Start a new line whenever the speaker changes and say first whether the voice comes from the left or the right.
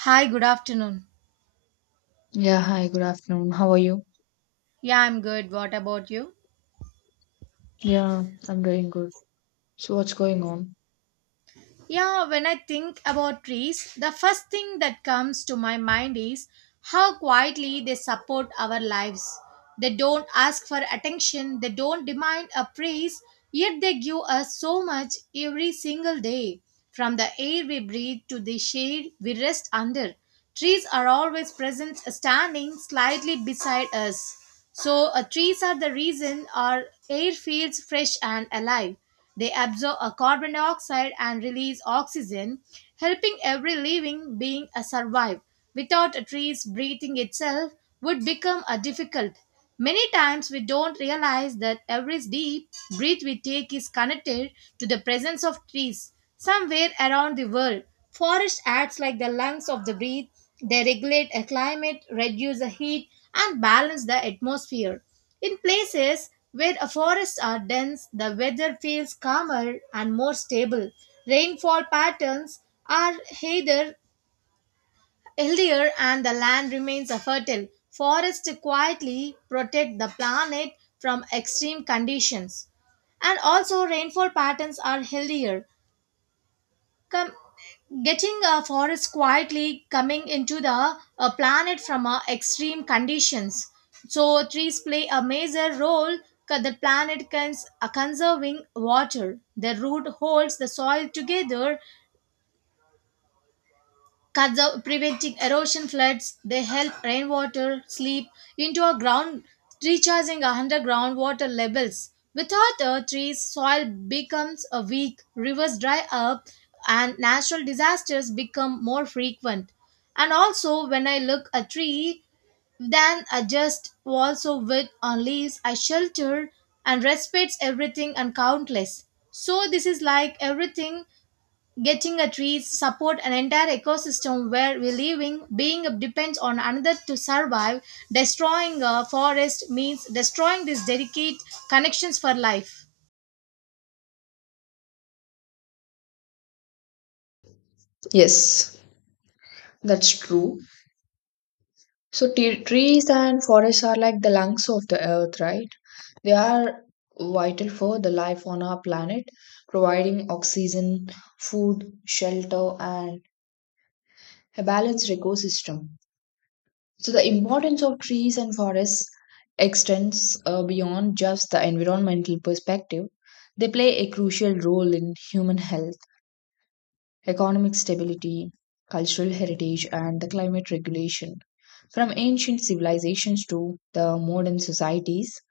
right: Hi, good afternoon.
left: Yeah, hi, good afternoon. How are you?
right: Yeah, I'm good. What about you?
left: Yeah, I'm doing good. So, what's going on?
right: Yeah, when I think about trees, the first thing that comes to my mind is how quietly they support our lives. They don't ask for attention, they don't demand a praise, yet they give us so much every single day. From the air we breathe to the shade we rest under, trees are always present, standing slightly beside us. Trees are the reason our air feels fresh and alive. They absorb a carbon dioxide and release oxygen, helping every living being a survive. Without a tree's breathing itself would become a difficult. Many times we don't realize that every deep breath we take is connected to the presence of trees somewhere around the world. Forest acts like the lungs of the breath. They regulate a climate, reduce the heat, and balance the atmosphere. In places where forests are dense, the weather feels calmer and more stable. Rainfall patterns are healthier and the land remains fertile. Forests quietly protect the planet from extreme conditions. And also, rainfall patterns are healthier come getting a forest quietly coming into the planet from extreme conditions, so trees play a major role, the planet conserving water. The root holds the soil together. Preventing erosion floods, they help rainwater slip into our ground, recharging our underground water levels. Without a trees, soil becomes a weak, rivers dry up, and natural disasters become more frequent. And also, when I look a tree, then I just also with on leaves, I shelter and respects everything and countless. So this is like everything. Getting a tree support an entire ecosystem where we living being depends on another to survive. Destroying a forest means destroying these delicate connections for life.
left: Yes, that's true. So t trees and forests are like the lungs of the earth, right? They are vital for the life on our planet, providing oxygen, food, shelter, and a balanced ecosystem. So the importance of trees and forests extends beyond just the environmental perspective. They play a crucial role in human health economic stability, cultural heritage, and the climate regulation. From ancient civilizations to the modern societies,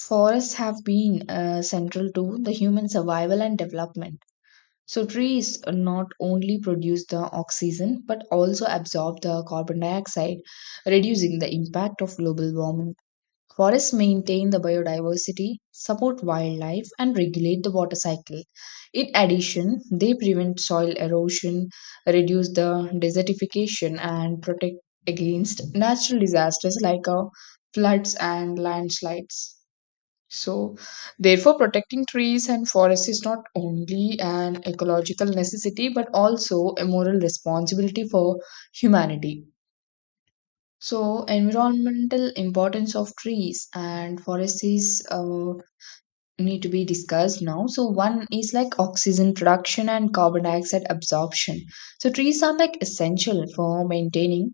left: forests have been central to the human survival and development. So, trees not only produce the oxygen but also absorb the carbon dioxide, reducing the impact of global warming. Forests maintain the biodiversity, support wildlife, and regulate the water cycle. In addition, they prevent soil erosion, reduce the desertification, and protect against natural disasters like floods and landslides. So, therefore, protecting trees and forests is not only an ecological necessity but also a moral responsibility for humanity. So environmental importance of trees and forests is need to be discussed now. So one is like oxygen production and carbon dioxide absorption. So trees are like essential for maintaining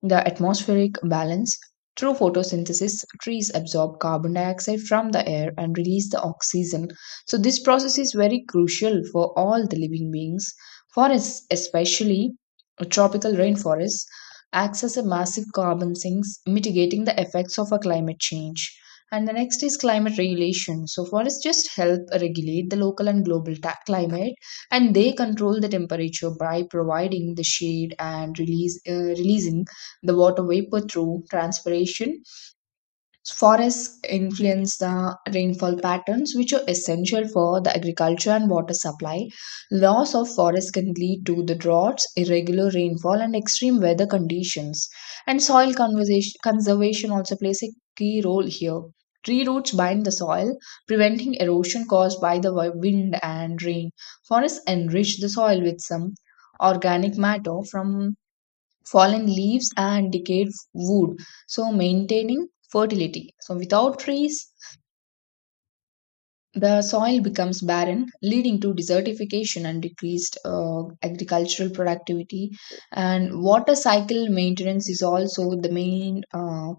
left: the atmospheric balance. Through photosynthesis, trees absorb carbon dioxide from the air and release the oxygen. So, this process is very crucial for all the living beings. Forests, especially tropical rainforests, acts as a massive carbon sinks, mitigating the effects of a climate change. And the next is climate regulation. So, forests just help regulate the local and global climate and they control the temperature by providing the shade and release releasing the water vapor through transpiration. Forests influence the rainfall patterns, which are essential for the agriculture and water supply. Loss of forests can lead to the droughts, irregular rainfall, and extreme weather conditions. And conservation also plays a key role here. Tree roots bind the soil, preventing erosion caused by the wind and rain. Forests enrich the soil with some organic matter from fallen leaves and decayed wood so maintaining fertility so without trees the soil becomes barren, leading to desertification and decreased agricultural productivity. And water cycle maintenance is also the main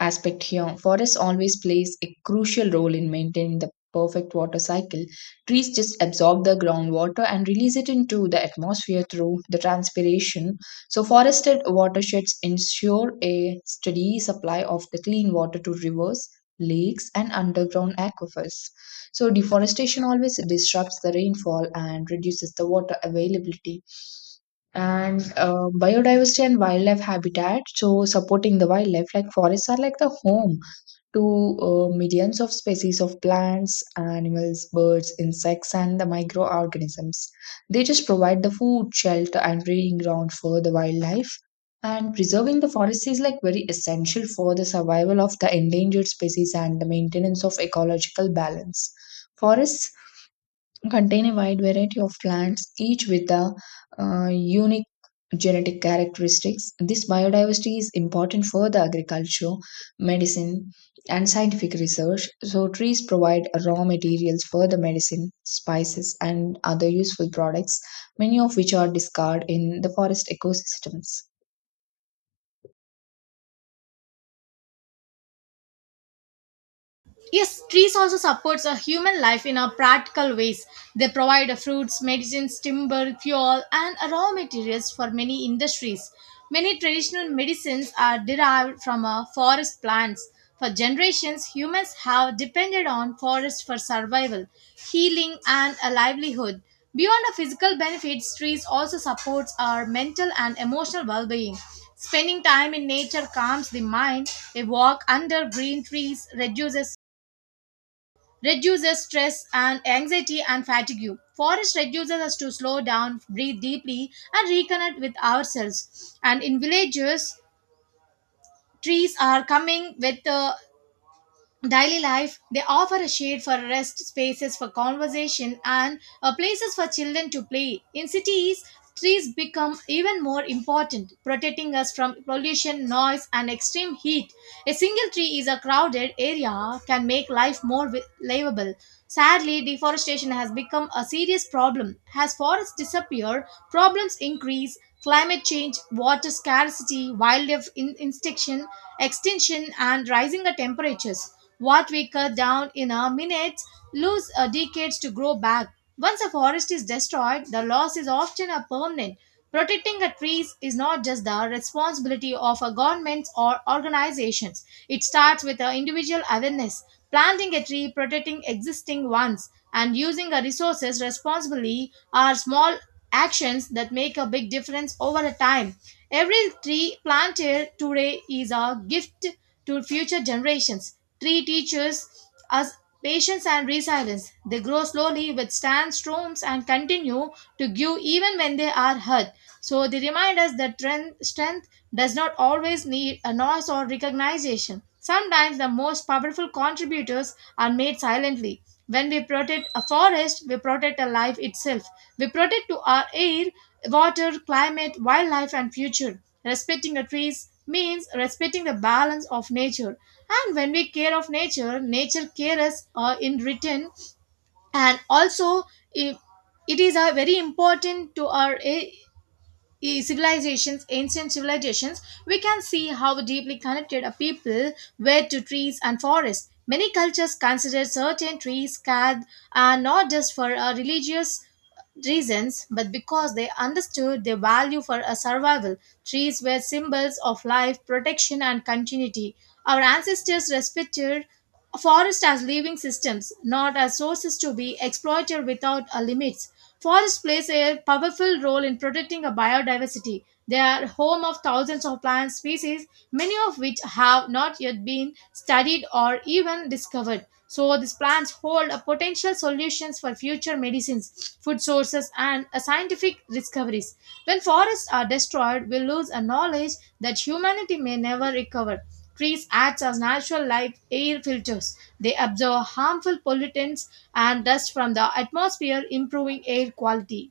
left: aspect here. Forest always plays a crucial role in maintaining the perfect water cycle. Trees just absorb the groundwater and release it into the atmosphere through the transpiration. So, forested watersheds ensure a steady supply of the clean water to rivers, lakes, and underground aquifers. So, deforestation always disrupts the rainfall and reduces the water availability. And biodiversity and wildlife habitat, so supporting the wildlife, like forests are like the home to millions of species of plants, animals, birds, insects, and the microorganisms. They just provide the food, shelter, and breeding ground for the wildlife. And preserving the forest is like very essential for the survival of the endangered species and the maintenance of ecological balance. Forests contain a wide variety of plants, each with a unique genetic characteristics. This biodiversity is important for the agriculture, medicine, and scientific research. So, trees provide raw materials for the medicine, spices, and other useful products, many of which are discarded in the forest ecosystems.
right: Yes, trees also supports a human life in a practical ways. They provide fruits, medicines, timber, fuel, and raw materials for many industries. Many traditional medicines are derived from forest plants. For generations, humans have depended on forests for survival, healing, and a livelihood. Beyond the physical benefits, trees also supports our mental and emotional well-being. Spending time in nature calms the mind. A walk under green trees reduces stress and anxiety and fatigue. Forest reduces us to slow down, breathe deeply, and reconnect with ourselves. And in villages, trees are coming with daily life. They offer a shade for rest, spaces for conversation, and places for children to play. In cities, trees become even more important, protecting us from pollution, noise, and extreme heat. A single tree is a crowded area can make life more livable. Sadly, deforestation has become a serious problem. As forests disappear, problems increase: climate change, water scarcity, wildlife instinction, extinction, and rising temperatures. What we cut down in a minute lose decades to grow back. Once a forest is destroyed, the loss is often a permanent. Protecting a trees is not just the responsibility of a government or organizations. It starts with a individual awareness. Planting a tree, protecting existing ones, and using the resources responsibly are small actions that make a big difference over a time. Every tree planted today is a gift to future generations. Tree teaches us patience and resilience. They grow slowly, withstand storms, and continue to give even when they are hurt. So they remind us that strength does not always need a noise or recognition. Sometimes the most powerful contributors are made silently. When we protect a forest, we protect a life itself. We protect to our air, water, climate, wildlife, and future. Respecting the trees means respecting the balance of nature. And when we care of nature, nature cares in return. And also, i- it is very important to our civilizations, ancient civilizations. We can see how deeply connected a people were to trees and forests. Many cultures consider certain trees sacred, and not just for religious reasons, but because they understood their value for a survival. Trees were symbols of life, protection, and continuity. Our ancestors respected forests as living systems, not as sources to be exploited without a limits. Forest plays a powerful role in protecting a biodiversity. They are home of thousands of plant species, many of which have not yet been studied or even discovered. So these plants hold a potential solutions for future medicines, food sources, and scientific discoveries. When forests are destroyed, we lose a knowledge that humanity may never recover. Trees act as natural light air filters. They absorb harmful pollutants and dust from the atmosphere, improving air quality.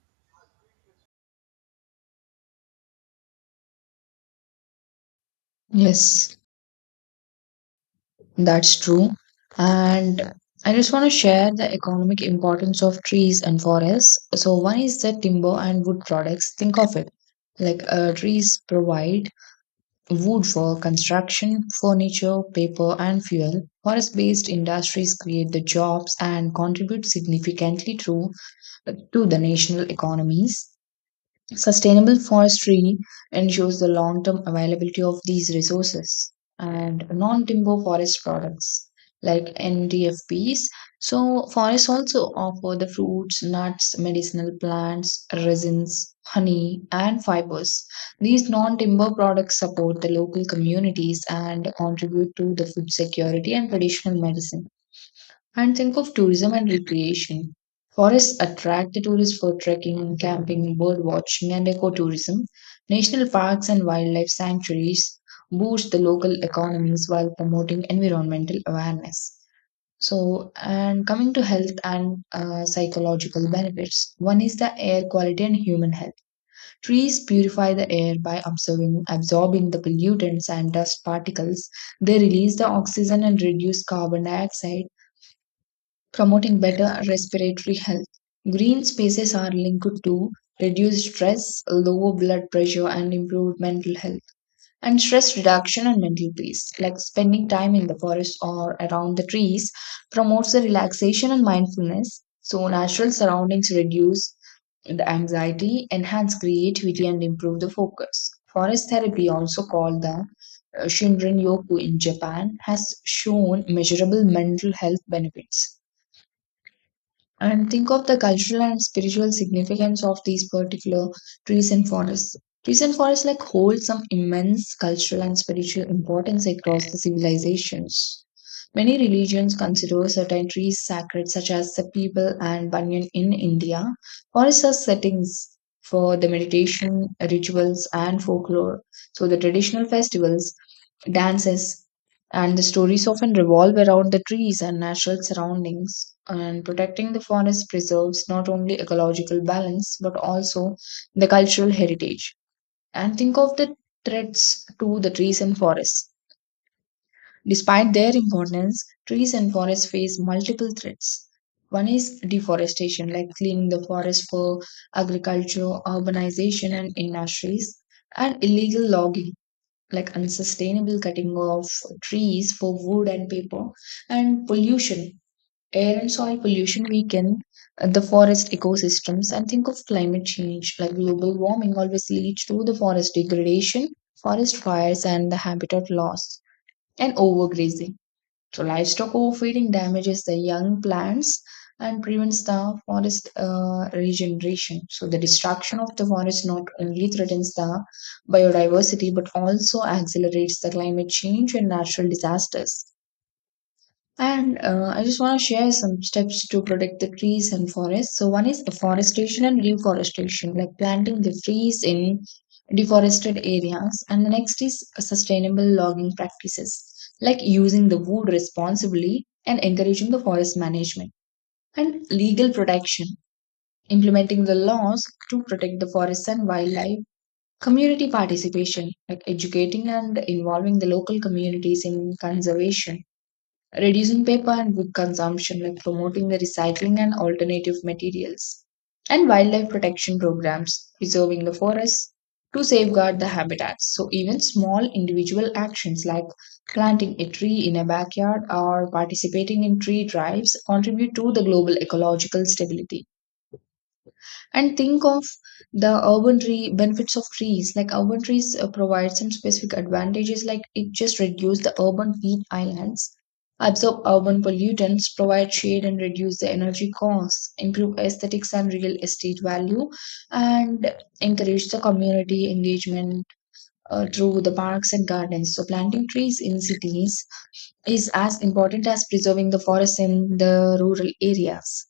left: Yes, that's true. And I just want to share the economic importance of trees and forests. So, one is the timber and wood products. Think of it like trees provide wood for construction, furniture, paper, and fuel. Forest based industries create the jobs and contribute significantly to the national economies. Sustainable forestry ensures the long term availability of these resources and non timber forest products like NDFPs. So, forests also offer the fruits, nuts, medicinal plants, resins, honey, and fibers. These non timber products support the local communities and contribute to the food security and traditional medicine. And think of tourism and recreation. Forests attract the tourists for trekking, camping, bird watching, and ecotourism. National parks and wildlife sanctuaries boost the local economies while promoting environmental awareness. So, and coming to health and psychological benefits, one is the air quality and human health. Trees purify the air by absorbing the pollutants and dust particles. They release the oxygen and reduce carbon dioxide promoting better respiratory health. Green spaces are linked to reduced stress, lower blood pressure, and improved mental health, and stress reduction and mental peace. Like spending time in the forest or around the trees promotes the relaxation and mindfulness. So, natural surroundings reduce the anxiety, enhance creativity, and improve the focus. Forest therapy, also called the Shinrin Yoku in Japan, has shown measurable mental health benefits and think of the cultural and spiritual significance of these particular trees and forests. Trees and forests like hold some immense cultural and spiritual importance across the civilizations. Many religions consider certain trees sacred, such as the people and banyan in India. Forests are settings for the meditation, rituals, and folklore. So the traditional festivals dances, and the stories often revolve around the trees and natural surroundings. And protecting the forest preserves not only ecological balance but also the cultural heritage. And think of the threats to the trees and forests. Despite their importance, trees and forests face multiple threats. One is deforestation, like cleaning the forest for agriculture, urbanization, and industries, and illegal logging like unsustainable cutting of trees for wood and paper and pollution air and soil pollution weaken the forest ecosystems and think of climate change like global warming always leads to the forest degradation forest fires and the habitat loss and overgrazing so livestock overfeeding damages the young plants and prevents the forest regeneration. So the destruction of the forest not only threatens the biodiversity but also accelerates the climate change and natural disasters. And I just want to share some steps to protect the trees and forests. So, one is afforestation and reforestation, like planting the trees in deforested areas. And the next is sustainable logging practices, like using the wood responsibly and encouraging the forest management. And legal protection, implementing the laws to protect the forests and wildlife. Community participation, like educating and involving the local communities in conservation reducing paper and wood consumption by promoting the recycling and alternative materials, and wildlife protection programs, preserving the forests to safeguard the habitats. So, even small individual actions like planting a tree in a backyard or participating in tree drives contribute to the global ecological stability and think of the urban tree benefits of trees like urban trees provide some specific advantages like it just reduce the urban heat islands absorb urban pollutants provide shade and reduce the energy costs improve aesthetics and real estate value and encourage the community engagement through the parks and gardens so planting trees in cities is as important as preserving the forests in the rural areas.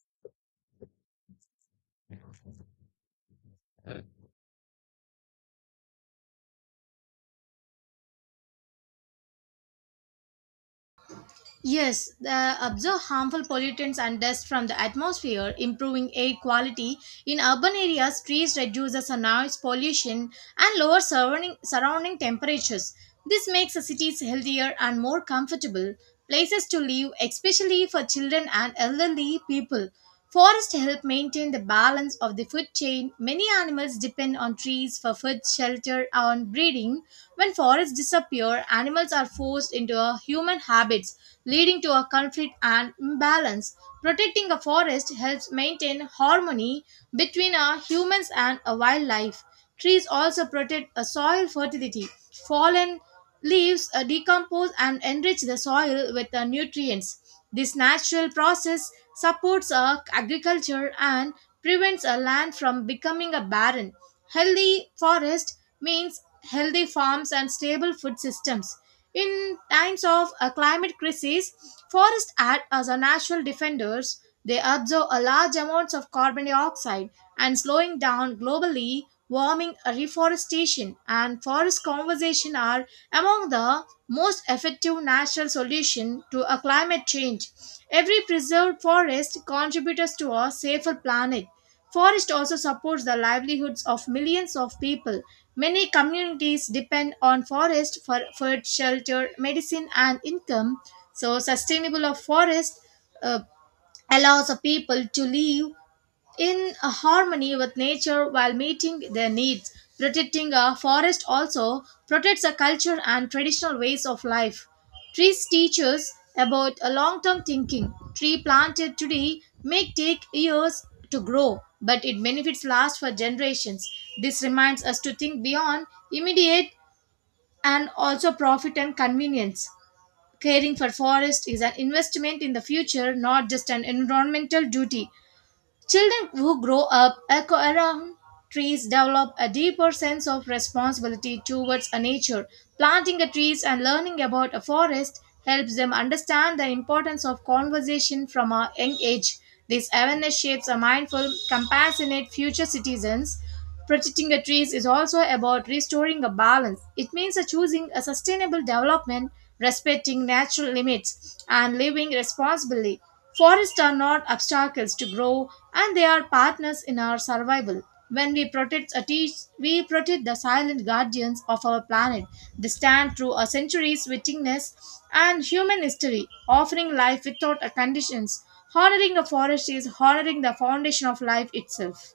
right: Yes, observe harmful pollutants and dust from the atmosphere, improving air quality. In urban areas, trees reduce the noise pollution and lower surrounding temperatures. This makes the cities healthier and more comfortable places to live, especially for children and elderly people. Forests help maintain the balance of the food chain. Many animals depend on trees for food, shelter, and breeding. When forests disappear, animals are forced into a human habits, leading to a conflict and imbalance. Protecting a forest helps maintain harmony between our humans and a wildlife. Trees also protect a soil fertility. Fallen leaves decompose and enrich the soil with nutrients. This natural process supports agriculture and prevents a land from becoming a barren. Healthy forest means healthy farms and stable food systems. In times of a climate crisis, forests act as a natural defenders. They absorb a large amounts of carbon dioxide and slowing down globally warming. Reforestation and forest conservation are among the most effective natural solution to a climate change. Every preserved forest contributes to a safer planet. Forest also supports the livelihoods of millions of people. Many communities depend on forest for food, shelter, medicine, and income. So, sustainable of forest uh, allows a people to live in a harmony with nature while meeting their needs. Protecting a forest also protects a culture and traditional ways of life. Trees teach us about a long-term thinking. Tree planted today may take years to grow, but it benefits last for generations. This reminds us to think beyond immediate and also profit and convenience. Caring for forest is an investment in the future, not just an environmental duty. Children who grow up around trees develop a deeper sense of responsibility towards a nature. Planting a trees and learning about a forest helps them understand the importance of conversation from a young age. This awareness shapes a mindful, compassionate future citizens. Protecting the trees is also about restoring a balance. It means choosing a sustainable development, respecting natural limits, and living responsibly. Forests are not obstacles to grow, and they are partners in our survival. When we protect a tree, we protect the silent guardians of our planet. They stand through a centuries witness and human history, offering life without a conditions. Honoring a forest is honoring the foundation of life itself.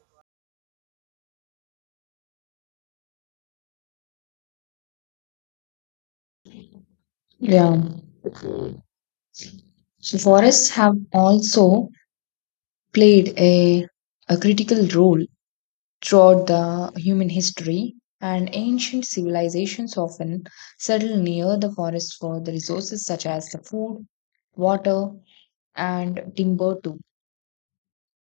left: Yeah. So, forests have also played a critical role throughout the human history, and ancient civilizations often settled near the forest for the resources such as the food, water, and timber too.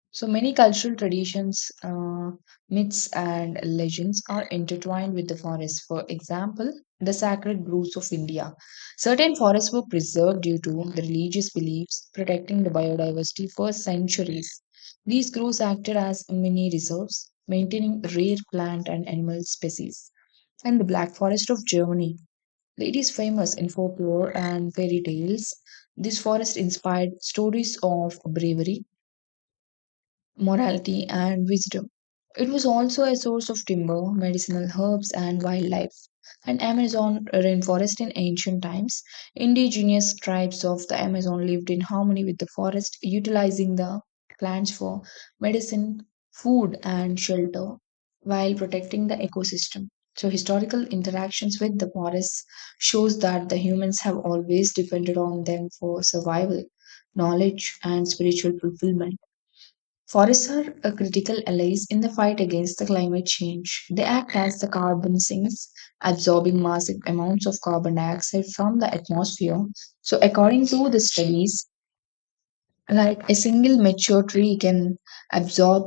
left: So many cultural traditions, myths, and legends are intertwined with the forest. For example, the sacred groves of India. Certain forests were preserved due to the religious beliefs protecting the biodiversity for centuries. These groves acted as mini reserves, maintaining rare plant and animal species. And the Black Forest of Germany. It is famous in folklore and fairy tales. This forest inspired stories of bravery morality, and wisdom. It was also a source of timber, medicinal herbs, and wildlife. And Amazon rainforest in ancient times, indigenous tribes of the Amazon lived in harmony with the forest, utilizing the plants for medicine, food, and shelter while protecting the ecosystem. So historical interactions with the forests shows that the humans have always depended on them for survival, knowledge, and spiritual fulfillment. Forests are a critical allies in the fight against the climate change. They act as the carbon sinks, absorbing massive amounts of carbon dioxide from the atmosphere. So, according to the studies, like a single mature tree can absorb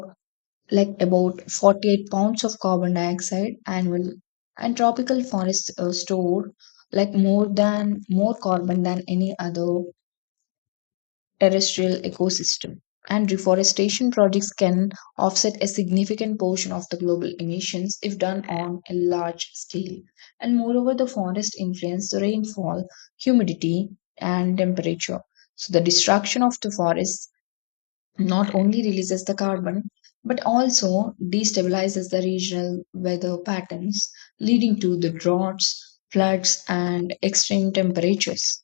left: like about 48 pounds of carbon dioxide annually. And tropical forests store like more than more carbon than any other terrestrial ecosystem. And reforestation projects can offset a significant portion of the global emissions if done on a large scale. And moreover, the forest influence the rainfall, humidity, and temperature. So the destruction of the forests not only releases the carbon but also destabilizes the regional weather patterns, leading to the droughts, floods, and extreme temperatures.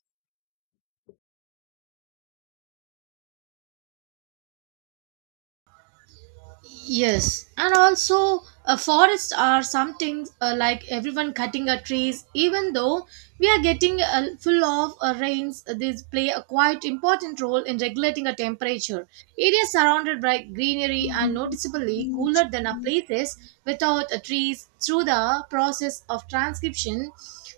right: Yes, and also forests are something like everyone cutting a trees. Even though we are getting full of rains, these play a quite important role in regulating a temperature. Areas surrounded by greenery are noticeably cooler than a places without trees through the process of transcription.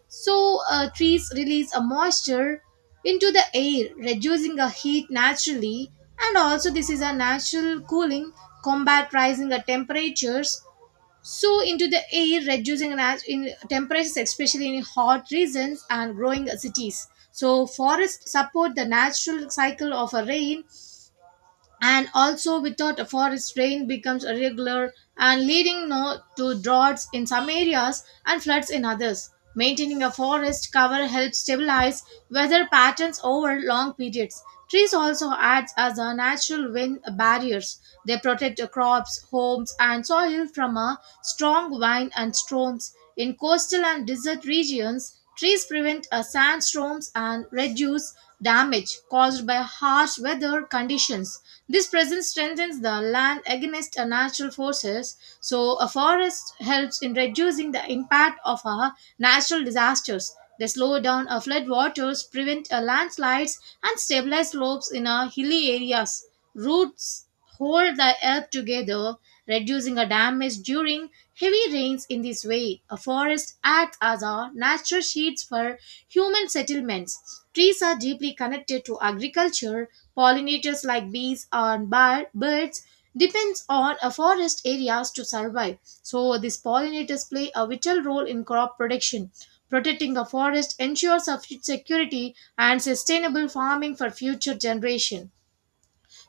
right: So trees release a moisture into the air, reducing the heat naturally. And also, this is a natural cooling, combat rising the temperatures. So, into the air, reducing in temperatures, especially in hot regions and growing cities. So, forests support the natural cycle of a rain, and also without a forest rain becomes irregular and leading no, to droughts in some areas and floods in others. Maintaining a forest cover helps stabilize weather patterns over long periods. Trees also act as a natural wind barriers. They protect crops, homes, and soil from a strong wind and storms. In coastal and desert regions, trees prevent sandstorms and reduce damage caused by harsh weather conditions. This presence strengthens the land against natural forces. So a forest helps in reducing the impact of natural disasters. They slow down floodwaters, prevent landslides, and stabilize slopes in hilly areas. Roots hold the earth together, reducing a damage during heavy rains. In this way, a forest acts as a natural shields for human settlements. Trees are deeply connected to agriculture. Pollinators like bees and birds depends on a forest areas to survive. So these pollinators play a vital role in crop production. Protecting a forest ensures a food security and sustainable farming for future generation.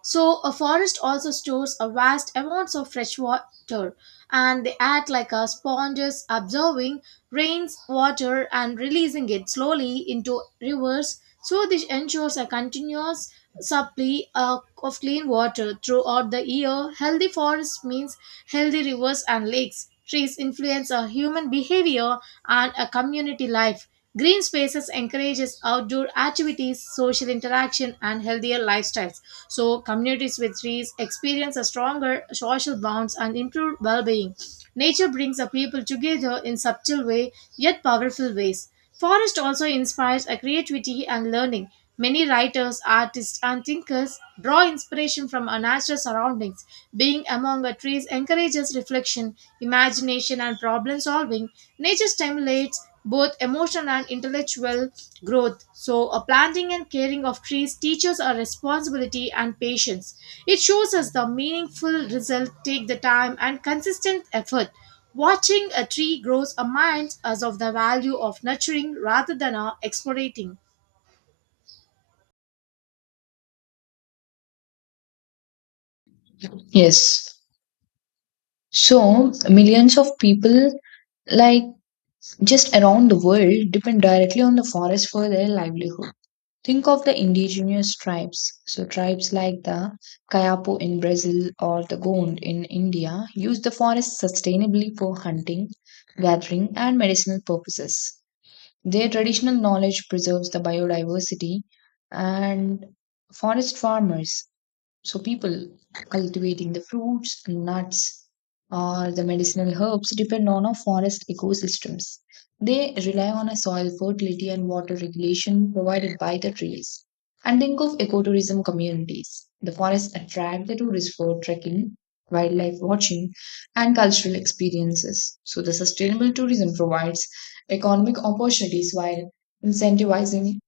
right: So a forest also stores a vast amounts of fresh water, and they act like a sponges absorbing rains water and releasing it slowly into rivers. So this ensures a continuous supply of clean water throughout the year. Healthy forests means healthy rivers and lakes. Trees influence a human behavior and a community life. Green spaces encourages outdoor activities, social interaction, and healthier lifestyles. So communities with trees experience a stronger social bonds and improved well-being. Nature brings the people together in subtle way, yet powerful ways. Forest also inspires a creativity and learning. Many writers, artists, and thinkers draw inspiration from our natural surroundings. Being among the trees encourages reflection, imagination, and problem solving. Nature stimulates both emotional and intellectual growth. So, a planting and caring of trees teaches our responsibility and patience. It shows us the meaningful result take the time and consistent effort. Watching a tree grows our minds as of the value of nurturing rather than our exploiting.
left: Yes, so, millions of people, like just around the world, depend directly on the forest for their livelihood. Think of the indigenous tribes. So, tribes like the Kayapo in Brazil or the Gond in India use the forest sustainably for hunting, gathering, and medicinal purposes. Their traditional knowledge preserves the biodiversity and forest farmers so people cultivating the fruits, nuts, or the medicinal herbs depend on our forest ecosystems. They rely on a soil fertility and water regulation provided by the trees. And think of ecotourism communities. The forests attract the tourists for trekking, wildlife watching, and cultural experiences. So the sustainable tourism provides economic opportunities while incentivizing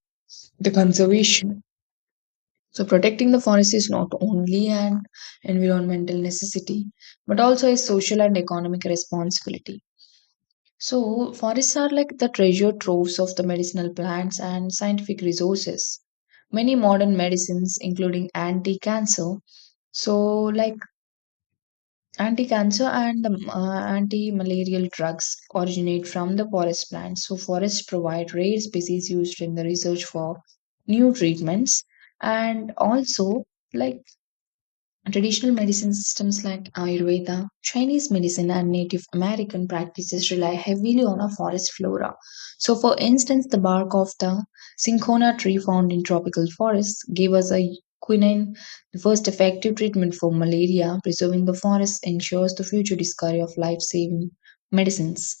left: the conservation so, protecting the forest is not only an environmental necessity, but also a social and economic responsibility. So, forests are like the treasure troves of the medicinal plants and scientific resources. Many modern medicines, including anti cancer, so like anti cancer and anti malarial drugs, originate from the forest plants. So, forests provide rare species used in the research for new treatments and also like traditional medicine systems like Ayurveda, Chinese medicine, and Native American practices rely heavily on a forest flora. So, for instance, the bark of the cinchona tree found in tropical forests gave us a quinine, the first effective treatment for malaria. Preserving the forest ensures the future discovery of life saving medicines.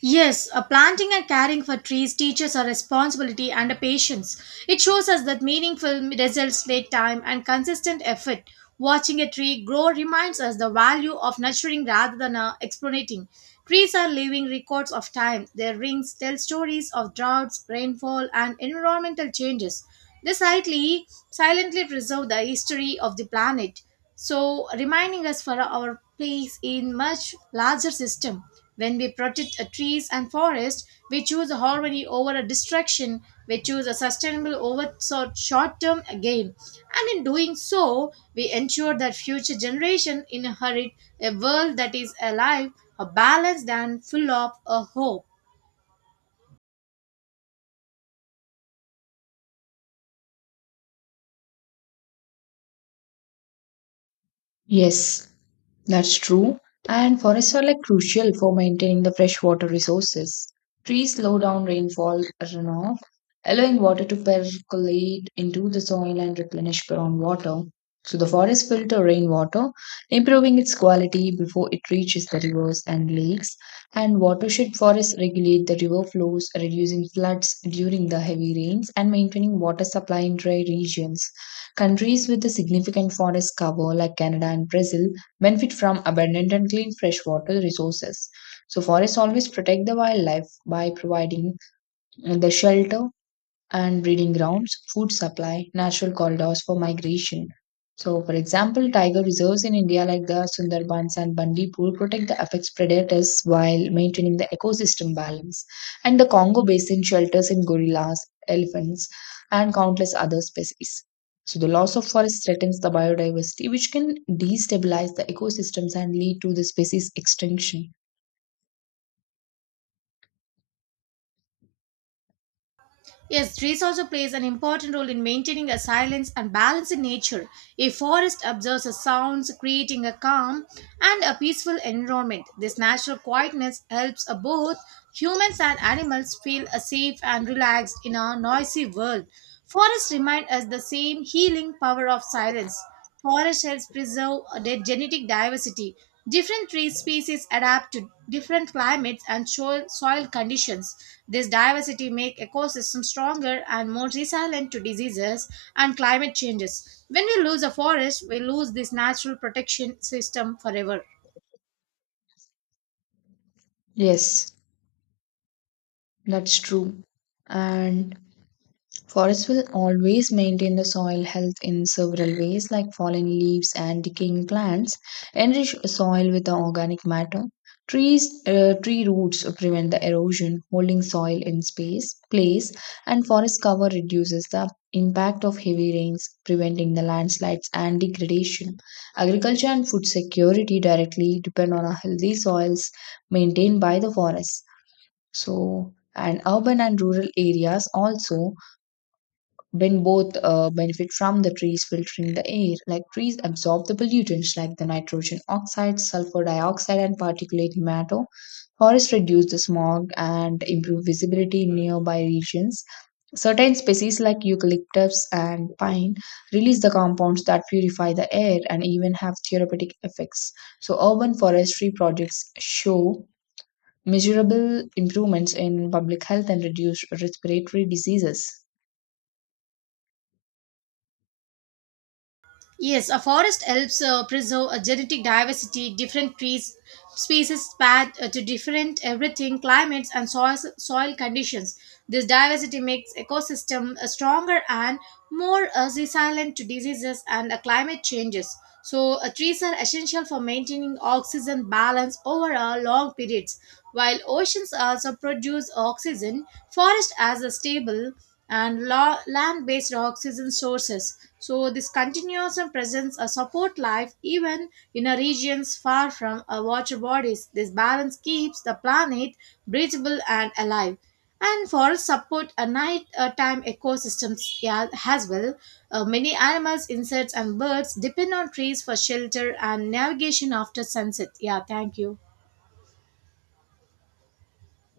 right: Yes, a planting and caring for trees teaches a responsibility and a patience. It shows us that meaningful results take time and consistent effort. Watching a tree grow reminds us the value of nurturing rather than exploiting. Trees are living records of time. Their rings tell stories of droughts, rainfall, and environmental changes. They silently preserve the history of the planet, so reminding us for our place in much larger system. When we protect trees and forest, we choose harmony over a distraction. We choose a sustainable over so short term gain, and in doing so we ensure that future generation inherit a world that is alive, a balanced, and full of a hope.
left: Yes, that's true. And forests are like crucial for maintaining the freshwater resources. Trees slow down rainfall runoff, allowing water to percolate into the soil and replenish groundwater. So the forests filter rainwater, improving its quality before it reaches the rivers and lakes. And watershed forests regulate the river flows, reducing floods during the heavy rains and maintaining water supply in dry regions. Countries with a significant forest cover, like Canada and Brazil, benefit from abundant and clean freshwater resources. So, forests always protect the wildlife by providing the shelter, and breeding grounds, food supply, natural corridors for migration. So, for example, tiger reserves in India like the Sundarbans and Bandipur protect the apex predators while maintaining the ecosystem balance. And the Congo basin shelters in gorillas, elephants, and countless other species. So, the loss of forest threatens the biodiversity, which can destabilize the ecosystems and lead to the species extinction.
right: Yes, trees also plays an important role in maintaining a silence and balance in nature. A forest absorbs the sounds, creating a calm and a peaceful environment. This natural quietness helps both humans and animals feel safe and relaxed in our noisy world. Forests remind us the same healing power of silence. Forest helps preserve their genetic diversity. Different tree species adapt to different climates and soil conditions. This diversity makes ecosystems stronger and more resilient to diseases and climate changes. When we lose a forest, we lose this natural protection system forever.
left: Yes, that's true. And forests will always maintain the soil health in several ways, like fallen leaves and decaying plants enrich soil with the organic matter. Tree roots prevent the erosion, holding soil in place, and forest cover reduces the impact of heavy rains, preventing the landslides and degradation. Agriculture and food security directly depend on a healthy soils maintained by the forests. So, and urban and rural areas also when both benefit from the trees filtering the air like trees absorb the pollutants like the nitrogen oxide sulfur dioxide and particulate matter forests reduce the smog and improve visibility in nearby regions certain species like eucalyptus and pine release the compounds that purify the air and even have therapeutic effects so urban forestry projects show measurable improvements in public health and reduced respiratory diseases
right: Yes, a forest helps preserve a genetic diversity. Different trees, species path to different everything, climates and soil conditions. This diversity makes ecosystem stronger and more resilient to diseases and climate changes. So, trees are essential for maintaining oxygen balance over a long periods. While oceans also produce oxygen, forest as a stable and land-based oxygen sources. So, this continuous and presence support life even in a regions far from water bodies. This balance keeps the planet breathable and alive, and forests support a night time ecosystems, yeah, as well. Many animals, insects, and birds depend on trees for shelter and navigation after sunset. Yeah, thank you.